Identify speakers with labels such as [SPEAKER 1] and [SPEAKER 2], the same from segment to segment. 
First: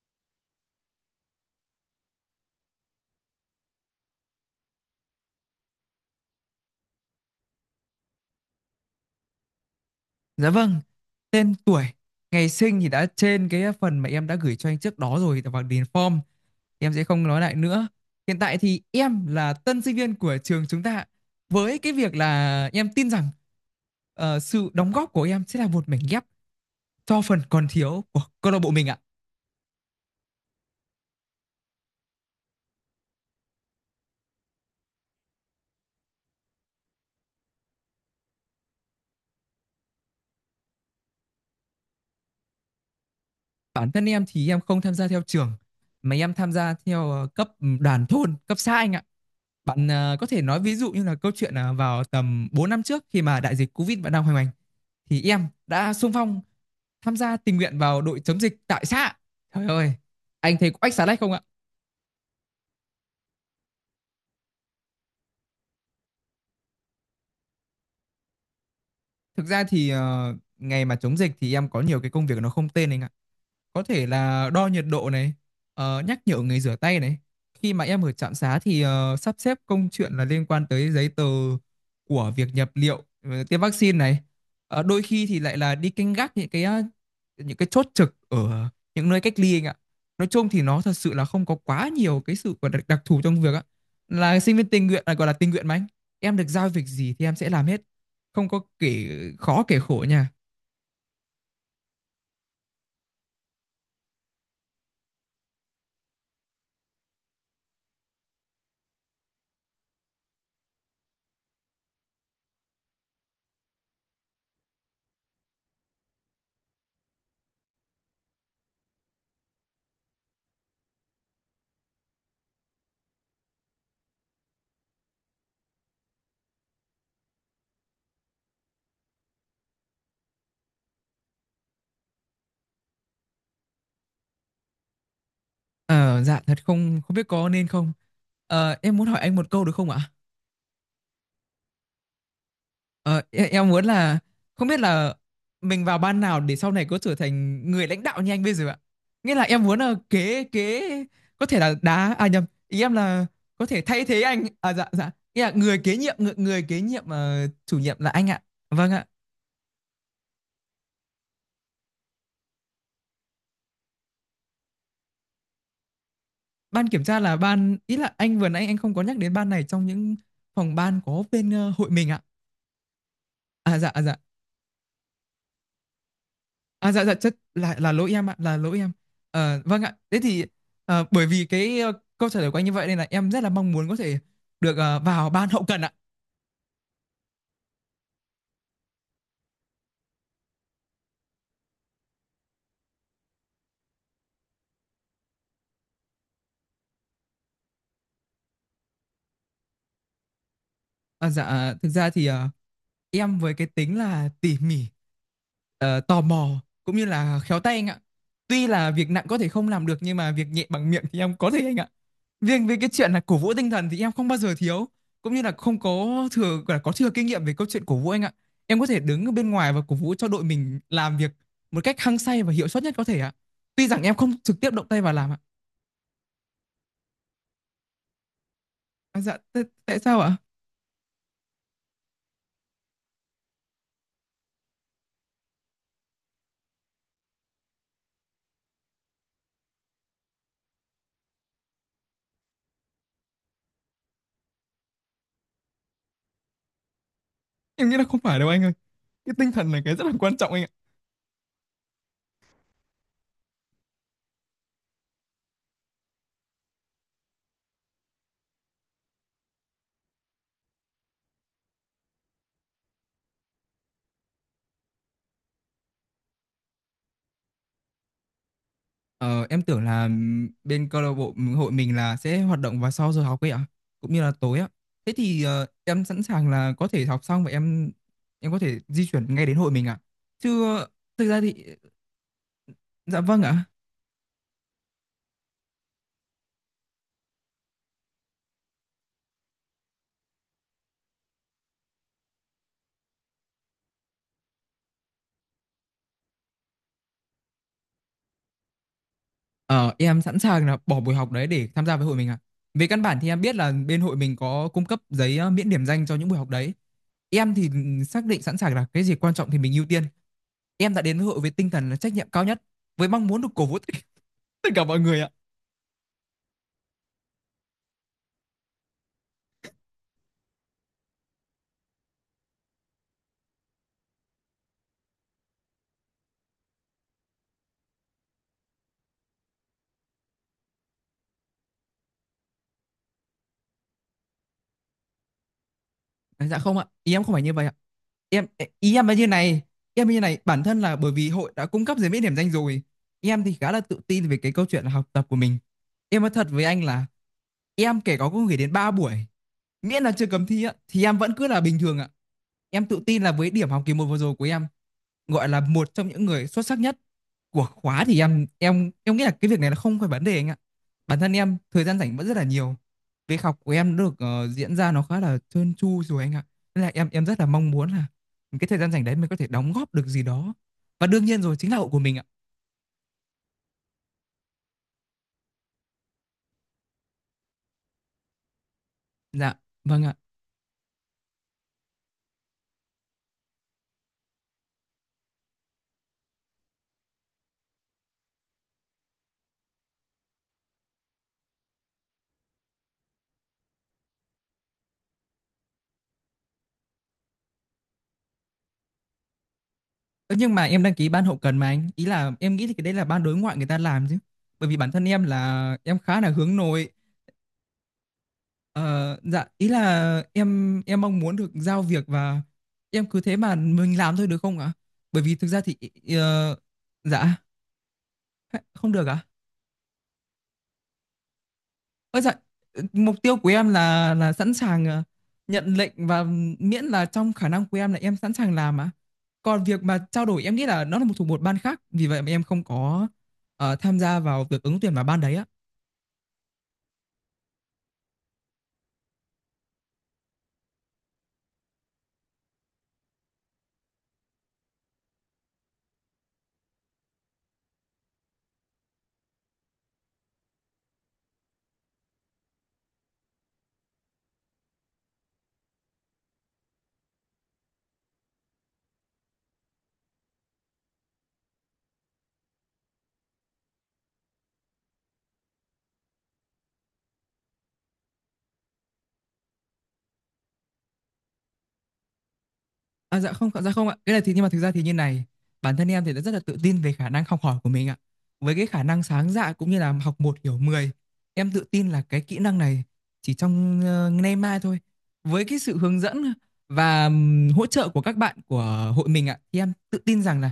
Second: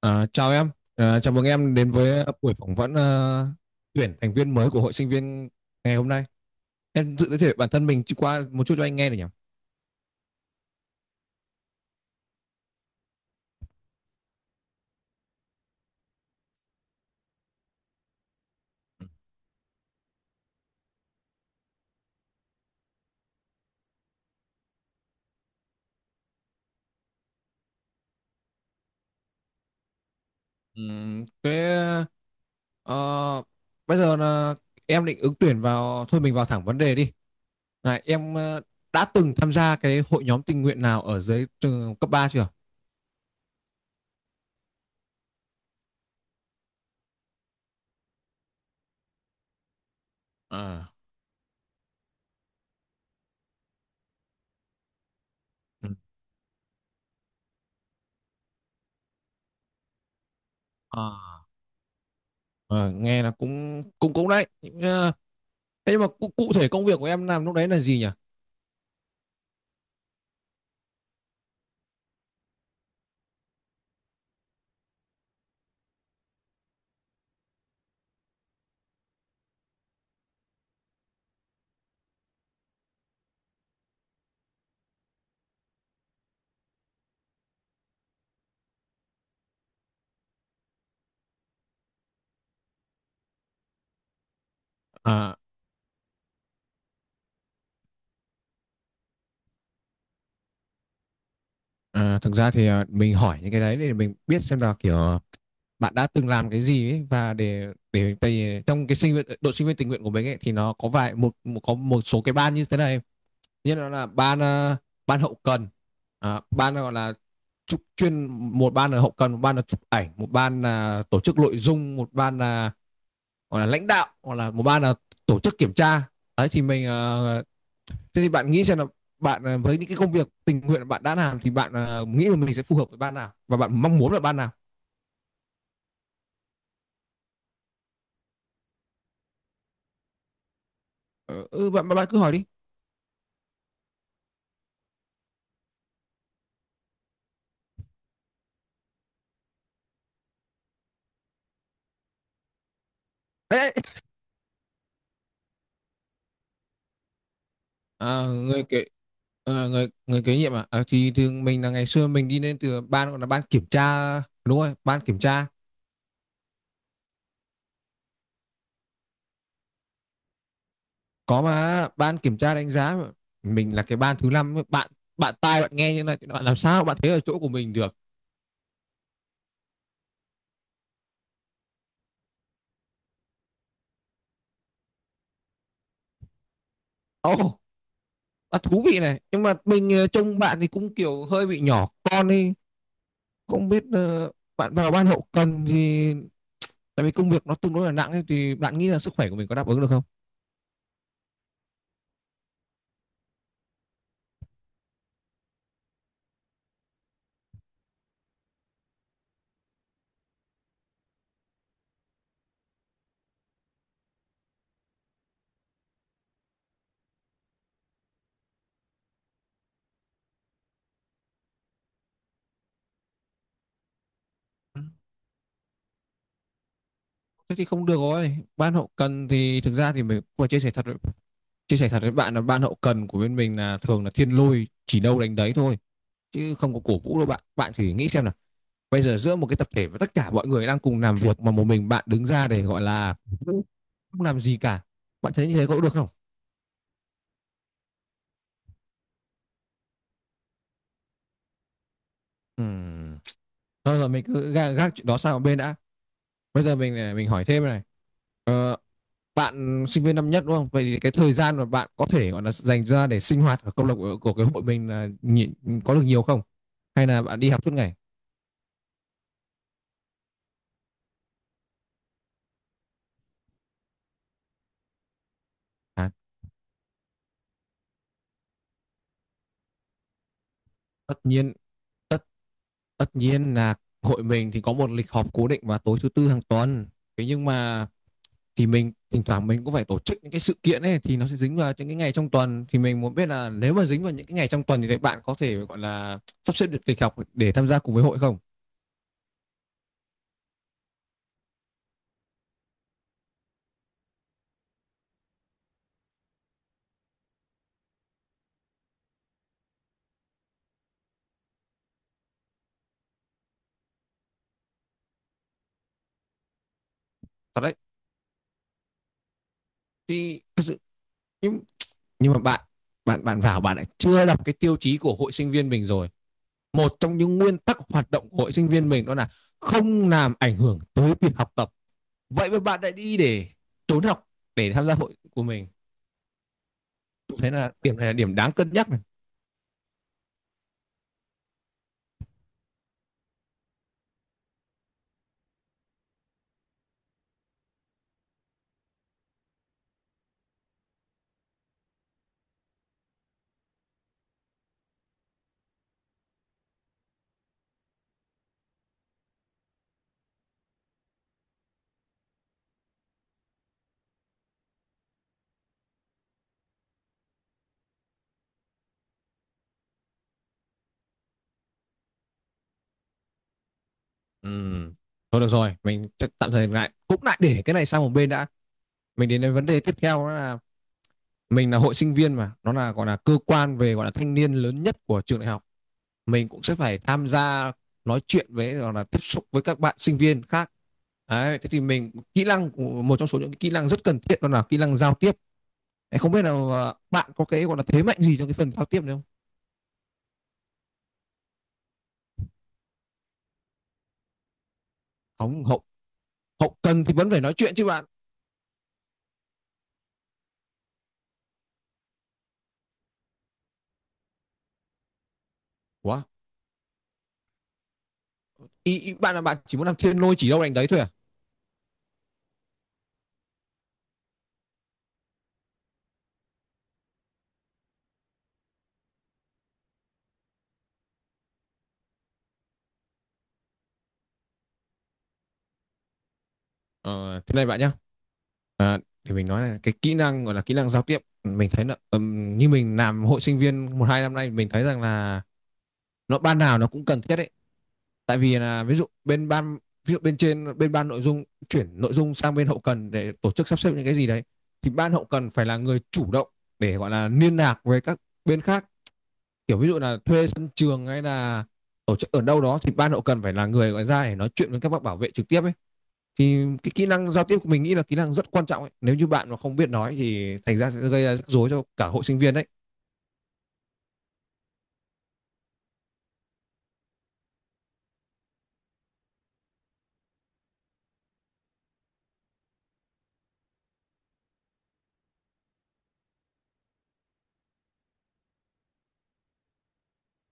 [SPEAKER 1] À, chào em, chào mừng em đến với buổi phỏng vấn, tuyển thành viên mới của hội sinh viên ngày hôm nay. Em tự giới thiệu bản thân mình qua một chút cho anh nghe được nhỉ?
[SPEAKER 2] Dạ vâng, tên tuổi, ngày sinh thì đã trên cái phần mà em đã gửi cho anh trước đó rồi và điền form. Em sẽ không nói lại nữa. Hiện tại thì em là tân sinh viên của trường chúng ta. Với cái việc là em tin rằng sự đóng góp của em sẽ là một mảnh ghép cho phần còn thiếu của câu lạc bộ mình ạ.
[SPEAKER 1] Thế ờ, bây giờ là em định ứng tuyển vào, thôi mình vào thẳng vấn đề đi. Này, em đã từng tham gia cái hội nhóm tình nguyện nào ở dưới trường cấp 3 chưa?
[SPEAKER 2] Bản thân em thì em không tham gia theo trường mà em tham gia theo cấp đoàn thôn, cấp xã anh ạ. Bạn à, có thể nói ví dụ
[SPEAKER 1] À,
[SPEAKER 2] như là câu chuyện à, vào tầm 4 năm trước khi mà đại dịch Covid vẫn đang hoành hành thì em
[SPEAKER 1] ừ.
[SPEAKER 2] đã xung phong tham gia tình nguyện vào đội chống dịch tại xã. Trời ơi, anh thấy có ách xá lách không ạ?
[SPEAKER 1] à, ờ, Nghe là cũng cũng cũng đấy. Thế nhưng mà cụ thể công việc của em làm lúc đấy là gì nhỉ?
[SPEAKER 2] Thực ra thì ngày mà chống dịch thì em có nhiều cái công việc nó không tên anh ạ. Có thể là đo nhiệt độ này, nhắc nhở người rửa tay này, khi mà em ở trạm xá thì sắp xếp công chuyện là liên quan tới giấy tờ của việc nhập liệu, tiêm vaccine này. Đôi khi thì lại là đi canh gác những cái chốt trực ở những nơi cách ly anh ạ. Nói chung thì nó thật sự là không có quá nhiều cái sự gọi là đặc thù trong việc á, là sinh viên tình nguyện là gọi là
[SPEAKER 1] À,
[SPEAKER 2] tình nguyện mà anh. Em được giao việc gì thì em sẽ làm hết, không có kể khó kể khổ nha.
[SPEAKER 1] À, thực ra thì mình hỏi những cái đấy để mình biết xem là kiểu bạn đã từng làm cái gì ấy và để tại vì trong cái sinh viên đội sinh viên tình nguyện của mình ấy thì nó có vài một có một số cái ban như thế này, như nó là ban hậu cần, ban gọi là chụp chuyên, một ban là hậu cần, một ban là chụp ảnh, một ban là tổ chức nội dung, một ban là gọi là lãnh đạo, hoặc là một ban là tổ chức kiểm tra đấy, thì mình thế thì bạn nghĩ xem là bạn với những cái công việc tình nguyện bạn đã làm thì bạn nghĩ là mình sẽ phù hợp với ban nào và bạn mong muốn là ban nào?
[SPEAKER 2] Ờ, dạ thật, không không biết có nên không. Em muốn hỏi anh một câu được không ạ?
[SPEAKER 1] Ờ, ừ, bạn cứ hỏi đi.
[SPEAKER 2] Em muốn là không biết là mình vào ban nào để sau này có trở thành người lãnh đạo như anh bây giờ ạ. Nghĩa là em muốn là kế kế có thể là đá à nhầm, ý em là
[SPEAKER 1] Ê,
[SPEAKER 2] có thể thay thế anh. À, dạ dạ. Nghĩa là người kế nhiệm người kế nhiệm chủ nhiệm là
[SPEAKER 1] à,
[SPEAKER 2] anh ạ.
[SPEAKER 1] người kế
[SPEAKER 2] Vâng ạ.
[SPEAKER 1] người người kế nhiệm à? À thì thường mình là ngày xưa mình đi lên từ ban gọi là ban kiểm tra, đúng rồi, ban kiểm tra.
[SPEAKER 2] Ban kiểm tra là ban, ý là anh vừa nãy anh không có nhắc đến ban này trong những phòng ban có
[SPEAKER 1] Có
[SPEAKER 2] bên
[SPEAKER 1] mà,
[SPEAKER 2] hội mình
[SPEAKER 1] ban
[SPEAKER 2] ạ.
[SPEAKER 1] kiểm tra đánh giá mà. Mình
[SPEAKER 2] À,
[SPEAKER 1] là
[SPEAKER 2] dạ
[SPEAKER 1] cái
[SPEAKER 2] dạ.
[SPEAKER 1] ban thứ năm, bạn. Bạn tai bạn nghe như này thì bạn làm sao
[SPEAKER 2] À,
[SPEAKER 1] bạn
[SPEAKER 2] dạ
[SPEAKER 1] thấy
[SPEAKER 2] dạ,
[SPEAKER 1] ở
[SPEAKER 2] chất
[SPEAKER 1] chỗ của mình
[SPEAKER 2] là
[SPEAKER 1] được.
[SPEAKER 2] lỗi em ạ, là lỗi em. Vâng ạ. Thế thì bởi vì cái câu trả lời của anh như vậy nên là em rất là mong muốn có thể được vào ban hậu cần ạ.
[SPEAKER 1] Ồ. oh, Thú vị này, nhưng mà mình trông bạn thì cũng kiểu hơi bị nhỏ con đi. Cũng biết bạn vào ban hậu cần thì tại vì công việc nó tương đối là nặng ấy, thì bạn nghĩ là sức khỏe của mình có đáp ứng được không?
[SPEAKER 2] À, dạ thực ra thì em với cái tính là tỉ mỉ, tò mò cũng như là khéo tay anh ạ. Tuy là việc nặng có thể không làm được nhưng mà việc nhẹ bằng miệng thì em có thể anh ạ. Riêng về cái chuyện là cổ vũ tinh thần thì em không bao giờ thiếu, cũng như là không có thừa là có thừa kinh nghiệm về câu chuyện cổ vũ anh ạ. Em có thể đứng ở bên ngoài và cổ vũ cho đội mình làm việc một cách hăng say và hiệu suất nhất có thể ạ, tuy rằng em không trực tiếp động tay vào làm ạ.
[SPEAKER 1] Thế thì không được rồi. Ban hậu
[SPEAKER 2] À,
[SPEAKER 1] cần
[SPEAKER 2] dạ
[SPEAKER 1] thì thực ra
[SPEAKER 2] tại
[SPEAKER 1] thì
[SPEAKER 2] sao
[SPEAKER 1] mình
[SPEAKER 2] ạ?
[SPEAKER 1] vừa chia sẻ thật với bạn là ban hậu cần của bên mình là thường là thiên lôi chỉ đâu đánh đấy thôi, chứ không có cổ vũ đâu bạn. Bạn thử nghĩ xem nào. Bây giờ giữa một cái tập thể và tất cả mọi người đang cùng làm việc mà một mình bạn đứng ra để gọi là cổ vũ, không làm gì cả. Bạn thấy như thế có được không?
[SPEAKER 2] Em nghĩ là không phải đâu anh ơi, cái tinh thần là cái rất là quan trọng anh ạ.
[SPEAKER 1] Ừm. Thôi rồi mình cứ gác chuyện đó sang một bên đã. Bây giờ mình hỏi thêm này, bạn sinh viên năm nhất đúng không? Vậy thì cái thời gian mà bạn có thể gọi là dành ra để sinh hoạt ở câu lạc bộ của cái hội mình là nhị- có được nhiều không? Hay là bạn đi học suốt ngày?
[SPEAKER 2] Ờ, em tưởng là bên câu lạc bộ hội mình là sẽ hoạt động vào sau giờ học ấy ạ, cũng như là tối ạ. Thế thì em
[SPEAKER 1] À,
[SPEAKER 2] sẵn sàng là có thể học xong và em có thể di chuyển ngay đến hội mình ạ. Chứ
[SPEAKER 1] tất
[SPEAKER 2] thực ra
[SPEAKER 1] nhiên
[SPEAKER 2] thì.
[SPEAKER 1] tất tất
[SPEAKER 2] Dạ vâng
[SPEAKER 1] nhiên
[SPEAKER 2] ạ.
[SPEAKER 1] là hội mình thì có một lịch họp cố định vào tối thứ tư hàng tuần. Thế nhưng mà thì mình thỉnh thoảng mình cũng phải tổ chức những cái sự kiện ấy thì nó sẽ dính vào những cái ngày trong tuần, thì mình muốn biết là nếu mà dính vào những cái ngày trong tuần thì các bạn có thể gọi là sắp xếp được lịch học để tham gia cùng với hội không?
[SPEAKER 2] Ờ, em sẵn sàng là bỏ buổi học đấy để tham gia với hội mình ạ. Về căn bản thì em biết là bên hội mình có cung cấp giấy miễn điểm danh cho những buổi học đấy. Em thì xác định sẵn sàng là cái gì quan trọng thì mình ưu tiên. Em đã đến với hội với tinh thần là trách nhiệm cao nhất, với mong muốn được cổ vũ tất cả mọi người ạ.
[SPEAKER 1] Thật đấy. Thì thật sự, nhưng nhưng mà bạn bạn bạn vào bạn lại chưa đọc cái tiêu chí của hội sinh viên mình rồi. Một trong những nguyên tắc hoạt động của hội sinh viên mình đó là không làm ảnh hưởng tới việc học tập, vậy mà bạn lại đi để trốn học để tham gia hội của mình.
[SPEAKER 2] À, dạ không ạ, ý em không
[SPEAKER 1] Tôi
[SPEAKER 2] phải
[SPEAKER 1] thấy
[SPEAKER 2] như vậy ạ.
[SPEAKER 1] là điểm này là điểm
[SPEAKER 2] Em,
[SPEAKER 1] đáng cân nhắc
[SPEAKER 2] ý
[SPEAKER 1] này.
[SPEAKER 2] em là như này, em như này bản thân là bởi vì hội đã cung cấp giấy miễn điểm danh rồi. Em thì khá là tự tin về cái câu chuyện là học tập của mình. Em nói thật với anh là em kể có cũng gửi đến 3 buổi, miễn là chưa cấm thi á thì em vẫn cứ là bình thường ạ. Em tự tin là với điểm học kỳ một vừa rồi của em gọi là một trong những người xuất sắc nhất của khóa thì em nghĩ là cái việc này là không phải vấn đề anh ạ. Bản thân em thời gian rảnh vẫn rất là nhiều. Việc học của em được diễn ra nó khá là trơn tru rồi anh ạ, nên là em rất là mong muốn là cái thời gian rảnh đấy mình có thể đóng góp được gì đó, và đương nhiên rồi chính là hậu của mình ạ.
[SPEAKER 1] Ừ. Thôi được rồi, mình chắc tạm thời lại cũng lại để cái này sang một bên đã. Mình đến
[SPEAKER 2] Dạ
[SPEAKER 1] đến vấn đề tiếp
[SPEAKER 2] vâng ạ.
[SPEAKER 1] theo đó là mình là hội sinh viên mà nó là gọi là cơ quan về gọi là thanh niên lớn nhất của trường đại học, mình cũng sẽ phải tham gia nói chuyện với hoặc là tiếp xúc với các bạn sinh viên khác. Đấy, thế thì mình kỹ năng, một trong số những kỹ năng rất cần thiết đó là kỹ năng giao tiếp. Không biết là bạn có cái gọi là thế mạnh gì trong cái phần giao tiếp này không?
[SPEAKER 2] Ơ, nhưng mà em đăng ký ban hậu cần mà anh, ý là em nghĩ thì cái đấy là ban đối ngoại người ta làm chứ, bởi vì bản thân em
[SPEAKER 1] Không,
[SPEAKER 2] là
[SPEAKER 1] hậu
[SPEAKER 2] em khá là hướng
[SPEAKER 1] hậu
[SPEAKER 2] nội.
[SPEAKER 1] cần thì vẫn phải nói chuyện chứ bạn.
[SPEAKER 2] Ờ, dạ ý là em mong muốn được giao việc và em cứ thế mà mình làm thôi được không ạ? Bởi vì thực ra thì
[SPEAKER 1] Ủa,
[SPEAKER 2] ờ, dạ không
[SPEAKER 1] ý,
[SPEAKER 2] được
[SPEAKER 1] ý
[SPEAKER 2] ạ.
[SPEAKER 1] bạn là bạn chỉ muốn làm thiên lôi chỉ đâu đánh đấy thôi à?
[SPEAKER 2] Ơ dạ, mục tiêu của em là sẵn sàng nhận lệnh và miễn là trong khả năng của em là em sẵn sàng làm ạ. Còn việc mà trao đổi em nghĩ là nó là một thuộc một ban khác, vì vậy mà em không có tham gia vào việc ứng tuyển vào ban đấy ạ.
[SPEAKER 1] Ờ, Thế này bạn nhá. À, thì mình nói là cái kỹ năng gọi là kỹ năng giao tiếp mình thấy là như mình làm hội sinh viên một hai năm nay mình thấy rằng là nó ban nào nó cũng cần thiết đấy, tại vì là ví dụ bên trên bên ban nội dung chuyển nội dung sang bên hậu cần để tổ chức sắp xếp những cái gì đấy, thì ban hậu cần phải là người chủ động để gọi là liên lạc với các bên khác, kiểu ví dụ là thuê sân trường hay là tổ chức ở đâu đó thì ban hậu cần phải là người gọi ra để nói chuyện với các bác bảo vệ trực tiếp ấy. Thì cái kỹ năng giao tiếp của mình nghĩ là kỹ năng rất quan trọng ấy. Nếu như bạn mà không biết nói thì thành ra sẽ gây ra rắc rối cho cả hội sinh viên đấy.
[SPEAKER 2] À, dạ không ạ. Cái này thì nhưng mà thực ra thì như này, bản thân em thì đã rất là tự tin về khả năng học hỏi của mình ạ. Với cái khả năng sáng dạ cũng như là học một hiểu mười, em tự tin là cái kỹ năng này chỉ trong nay mai thôi. Với cái sự hướng dẫn và hỗ trợ của các bạn của hội mình ạ, thì em tự tin rằng là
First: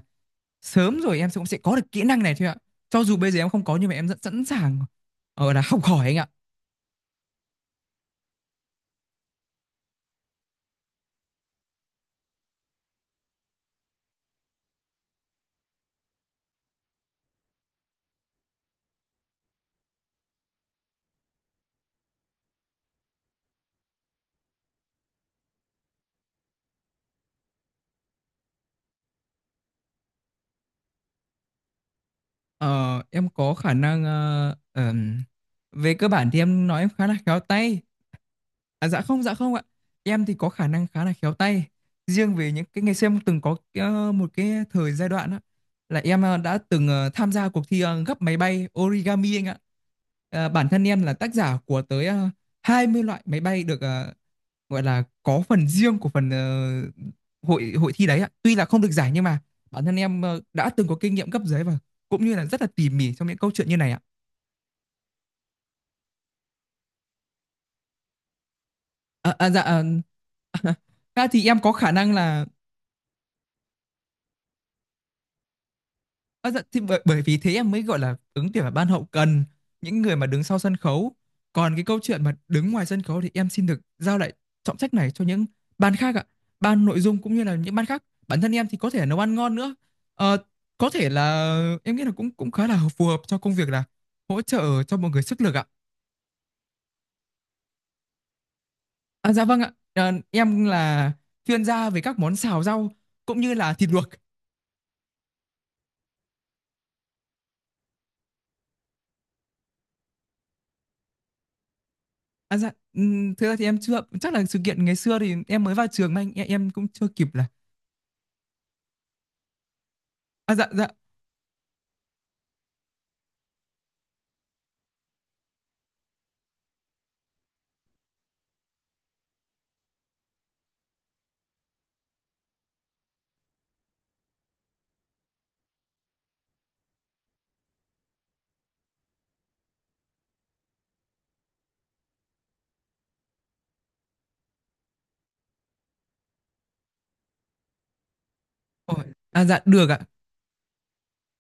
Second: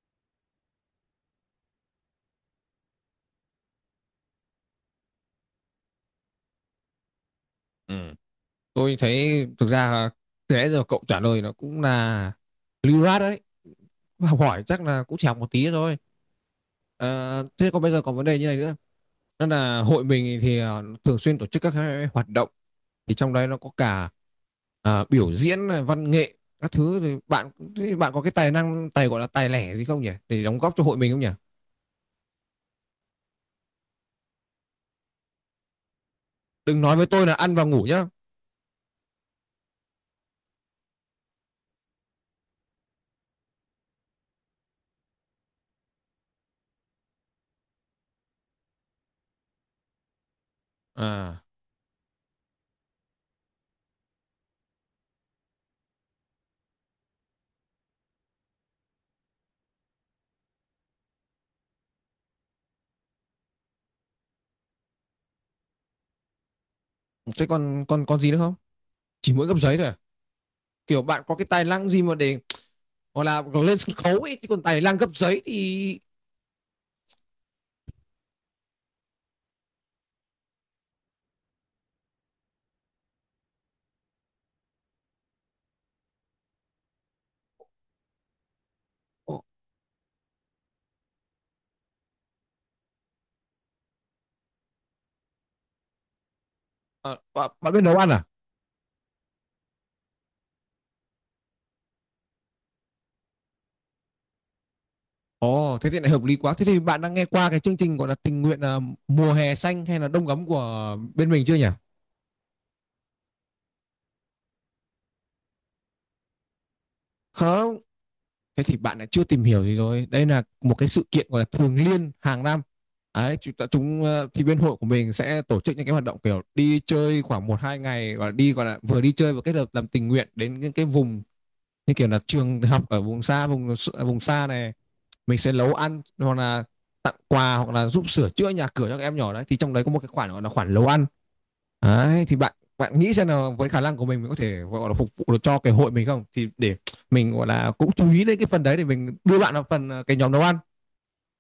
[SPEAKER 2] sớm rồi em sẽ cũng sẽ có được kỹ năng này thôi ạ. Cho dù bây giờ em không có nhưng mà em rất sẵn sàng ở là học hỏi anh ạ.
[SPEAKER 1] Ừ. Tôi thấy thực ra từ nãy giờ cậu trả lời nó cũng là lưu loát đấy, học hỏi chắc là cũng chỉ học một tí thôi. Thế còn bây giờ còn vấn đề như này nữa, đó là hội mình thì thường xuyên tổ chức các cái hoạt động, thì trong đấy nó có cả biểu diễn này, văn nghệ các thứ, thì bạn có cái tài năng tài gọi là tài lẻ gì không nhỉ, để đóng góp cho hội mình không nhỉ?
[SPEAKER 2] Ờ, em có khả năng về cơ bản thì em nói
[SPEAKER 1] Đừng
[SPEAKER 2] em
[SPEAKER 1] nói
[SPEAKER 2] khá
[SPEAKER 1] với
[SPEAKER 2] là
[SPEAKER 1] tôi là
[SPEAKER 2] khéo
[SPEAKER 1] ăn và
[SPEAKER 2] tay.
[SPEAKER 1] ngủ nhá.
[SPEAKER 2] À, dạ không ạ. Em thì có khả năng khá là khéo tay. Riêng về những cái ngày xưa em từng có một cái thời giai đoạn á là em đã từng tham gia cuộc thi gấp máy bay origami anh ạ. Bản thân em là tác
[SPEAKER 1] À
[SPEAKER 2] giả của tới 20 loại máy bay được gọi là có phần riêng của phần hội hội thi đấy ạ. Tuy là không được giải nhưng mà bản thân em đã từng có kinh nghiệm cấp dưới và cũng như là rất là tỉ mỉ trong những câu chuyện như này ạ.
[SPEAKER 1] thế còn còn còn gì nữa không? Chỉ
[SPEAKER 2] À,
[SPEAKER 1] mỗi
[SPEAKER 2] à,
[SPEAKER 1] gấp
[SPEAKER 2] dạ
[SPEAKER 1] giấy thôi à? Kiểu bạn
[SPEAKER 2] à,
[SPEAKER 1] có
[SPEAKER 2] thì
[SPEAKER 1] cái
[SPEAKER 2] em
[SPEAKER 1] tài
[SPEAKER 2] có
[SPEAKER 1] năng
[SPEAKER 2] khả
[SPEAKER 1] gì
[SPEAKER 2] năng
[SPEAKER 1] mà để
[SPEAKER 2] là.
[SPEAKER 1] gọi là lên sân khấu ấy chứ còn tài năng gấp giấy thì.
[SPEAKER 2] À, dạ, thì bởi vì thế em mới gọi là ứng tuyển vào ban hậu cần, những người mà đứng sau sân khấu. Còn cái câu chuyện mà đứng ngoài sân khấu thì em xin được giao lại trọng trách này cho những ban khác ạ, ban nội dung cũng như là những ban khác. Bản thân em thì có thể là nấu ăn ngon nữa. Ờ, có thể là em nghĩ là cũng cũng khá là phù hợp cho công việc là hỗ trợ cho mọi người sức lực ạ.
[SPEAKER 1] À, bạn biết nấu ăn à?
[SPEAKER 2] À, dạ vâng ạ. Ờ, em là chuyên gia về các món xào rau cũng như là thịt luộc.
[SPEAKER 1] Ồ, thế thì lại hợp lý quá. Thế thì bạn đang nghe qua cái chương trình gọi là tình nguyện, mùa hè xanh hay là đông ấm của bên mình chưa nhỉ?
[SPEAKER 2] À, dạ, thực ra thì em chưa chắc là sự kiện ngày xưa thì em mới vào trường mà anh, em cũng chưa kịp là.
[SPEAKER 1] Không. Thế thì bạn lại chưa tìm hiểu gì rồi. Đây là
[SPEAKER 2] À dạ
[SPEAKER 1] một
[SPEAKER 2] dạ.
[SPEAKER 1] cái sự kiện gọi là thường niên hàng năm. Đấy, chúng, ta- chúng ờ, thì bên hội của mình sẽ tổ chức những cái hoạt động kiểu đi chơi khoảng một hai ngày, gọi là đi, gọi là vừa đi chơi vừa kết hợp làm tình nguyện đến những cái vùng như kiểu là trường học ở vùng xa, vùng xa này, mình sẽ nấu ăn hoặc là tặng quà hoặc là giúp sửa chữa nhà cửa cho các em nhỏ đấy, thì trong đấy có một cái khoản gọi là khoản nấu ăn. Đấy, thì bạn bạn nghĩ xem là với khả năng của mình có thể gọi là phục vụ được cho cái hội mình không, thì để mình gọi là cũng chú ý đến cái phần đấy để
[SPEAKER 2] Ôi,
[SPEAKER 1] mình đưa
[SPEAKER 2] à
[SPEAKER 1] bạn
[SPEAKER 2] dạ
[SPEAKER 1] vào
[SPEAKER 2] được
[SPEAKER 1] phần
[SPEAKER 2] ạ.
[SPEAKER 1] cái nhóm nấu ăn.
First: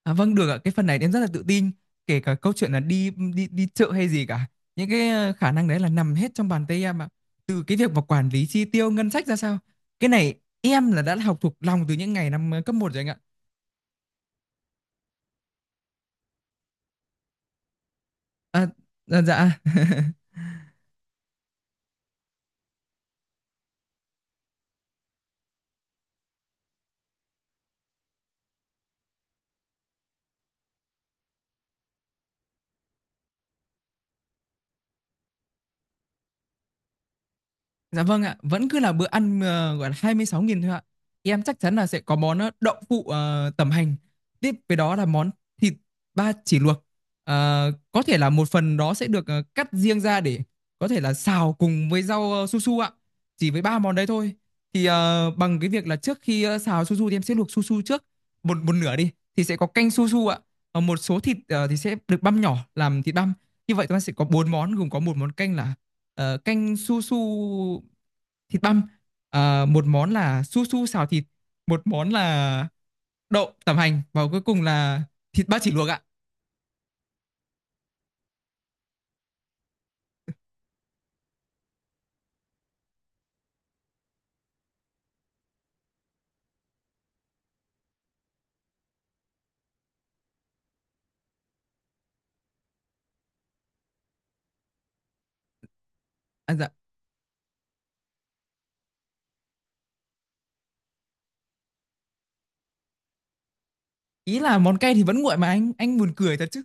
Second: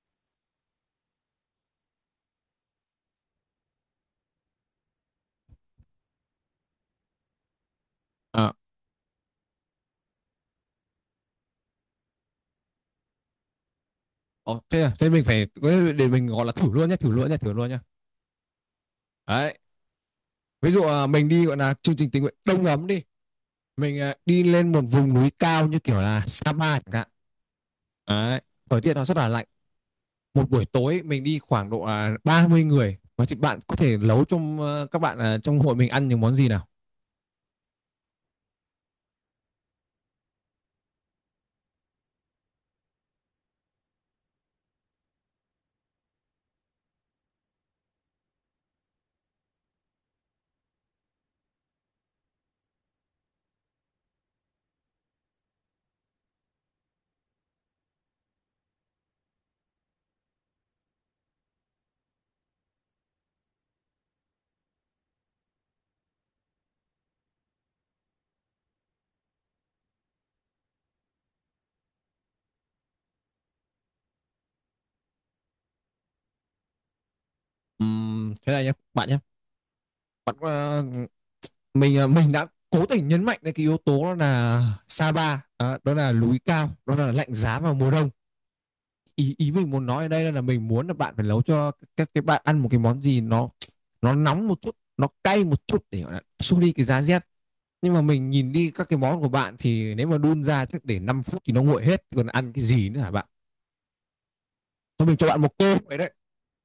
[SPEAKER 2] À vâng được ạ. Cái phần này em rất là tự tin, kể cả câu chuyện là đi đi đi chợ hay gì cả. Những cái khả năng đấy là nằm hết trong bàn tay em ạ. Từ cái việc mà quản lý
[SPEAKER 1] À,
[SPEAKER 2] chi tiêu ngân sách ra sao. Cái này em là đã học thuộc lòng từ những ngày năm cấp một rồi anh ạ.
[SPEAKER 1] ồ, thế à, thế mình phải để mình gọi là thử luôn nhé, thử luôn nhé, thử luôn nhé.
[SPEAKER 2] À, dạ. Dạ.
[SPEAKER 1] Đấy, ví dụ mình đi gọi là chương trình tình nguyện đông ấm đi, mình đi lên một vùng núi cao như kiểu là Sapa chẳng hạn, đấy, thời tiết nó rất là lạnh, một buổi tối mình đi khoảng độ 30 người, và thì bạn có thể nấu trong các bạn trong hội mình ăn những món gì nào?
[SPEAKER 2] Dạ vâng ạ, vẫn cứ là bữa ăn gọi là 26.000 thôi ạ. Em chắc chắn là sẽ có món đậu phụ tẩm hành. Tiếp với đó là món thịt ba chỉ luộc. Có thể là một phần đó sẽ được cắt riêng ra để có thể là xào cùng với rau su su ạ. Chỉ với ba món đấy thôi. Thì bằng cái việc là trước khi xào su su thì em sẽ luộc su su trước một một nửa đi thì sẽ có canh su su ạ. Một số thịt thì sẽ được băm nhỏ làm thịt băm. Như vậy chúng ta sẽ có bốn món gồm có một món canh là canh su su thịt băm. Một món là su su xào thịt, một món là đậu tẩm hành và cuối cùng là thịt ba chỉ luộc ạ.
[SPEAKER 1] Thế này nhé bạn nhé. Bạn ờ, mình đã cố tình nhấn mạnh đến cái yếu tố đó là Sapa, à, đó là núi cao, đó là lạnh giá vào mùa đông. Ý ý mình muốn nói ở đây là mình muốn là bạn phải nấu cho các cái bạn ăn một cái món gì nó nóng một chút, nó cay một chút để gọi là
[SPEAKER 2] À,
[SPEAKER 1] xua
[SPEAKER 2] dạ.
[SPEAKER 1] đi cái giá rét. Nhưng mà mình nhìn đi các cái món của bạn thì nếu mà đun ra chắc để 5 phút thì nó nguội hết, còn ăn cái gì nữa hả bạn?
[SPEAKER 2] Ý là món cay thì
[SPEAKER 1] Thôi mình
[SPEAKER 2] vẫn
[SPEAKER 1] cho
[SPEAKER 2] nguội
[SPEAKER 1] bạn
[SPEAKER 2] mà
[SPEAKER 1] một
[SPEAKER 2] anh
[SPEAKER 1] cơ
[SPEAKER 2] anh
[SPEAKER 1] vậy đấy.
[SPEAKER 2] buồn cười thật chứ.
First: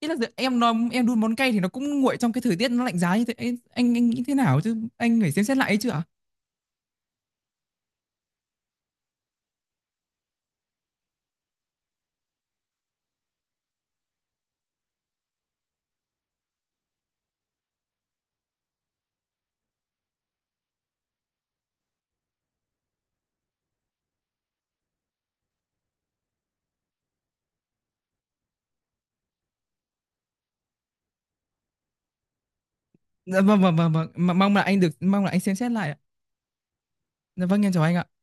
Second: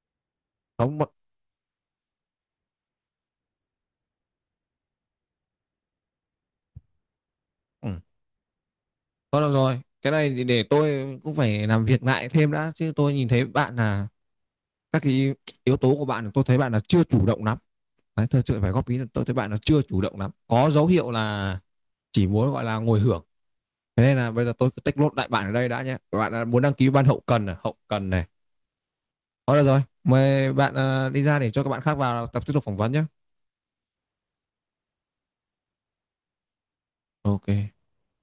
[SPEAKER 2] Ý là giờ em nói
[SPEAKER 1] Không,
[SPEAKER 2] em
[SPEAKER 1] một-
[SPEAKER 2] đun món cay thì nó cũng nguội trong cái thời tiết nó lạnh giá như thế anh nghĩ thế nào chứ anh phải xem xét lại ấy chứ ạ.
[SPEAKER 1] Ừ. Thôi được rồi, cái này thì để tôi cũng phải làm việc lại thêm đã, chứ tôi nhìn thấy bạn là các cái yếu tố của bạn tôi thấy bạn là chưa chủ động lắm. Đấy, tôi phải góp ý là tôi thấy bạn là chưa chủ động lắm, có dấu hiệu là chỉ muốn gọi là ngồi hưởng. Thế nên là bây giờ tôi cứ tích lốt đại bạn ở đây đã nhé. Các bạn muốn đăng ký ban hậu cần à? Hậu cần này. Thôi được rồi, mời bạn đi ra để cho các bạn khác vào tập tiếp tục phỏng vấn nhé.
[SPEAKER 2] Dạ, vâng vâng vâng vâng. Mong là anh xem xét lại ạ. Dạ, vâng em
[SPEAKER 1] OK.
[SPEAKER 2] chào anh ạ.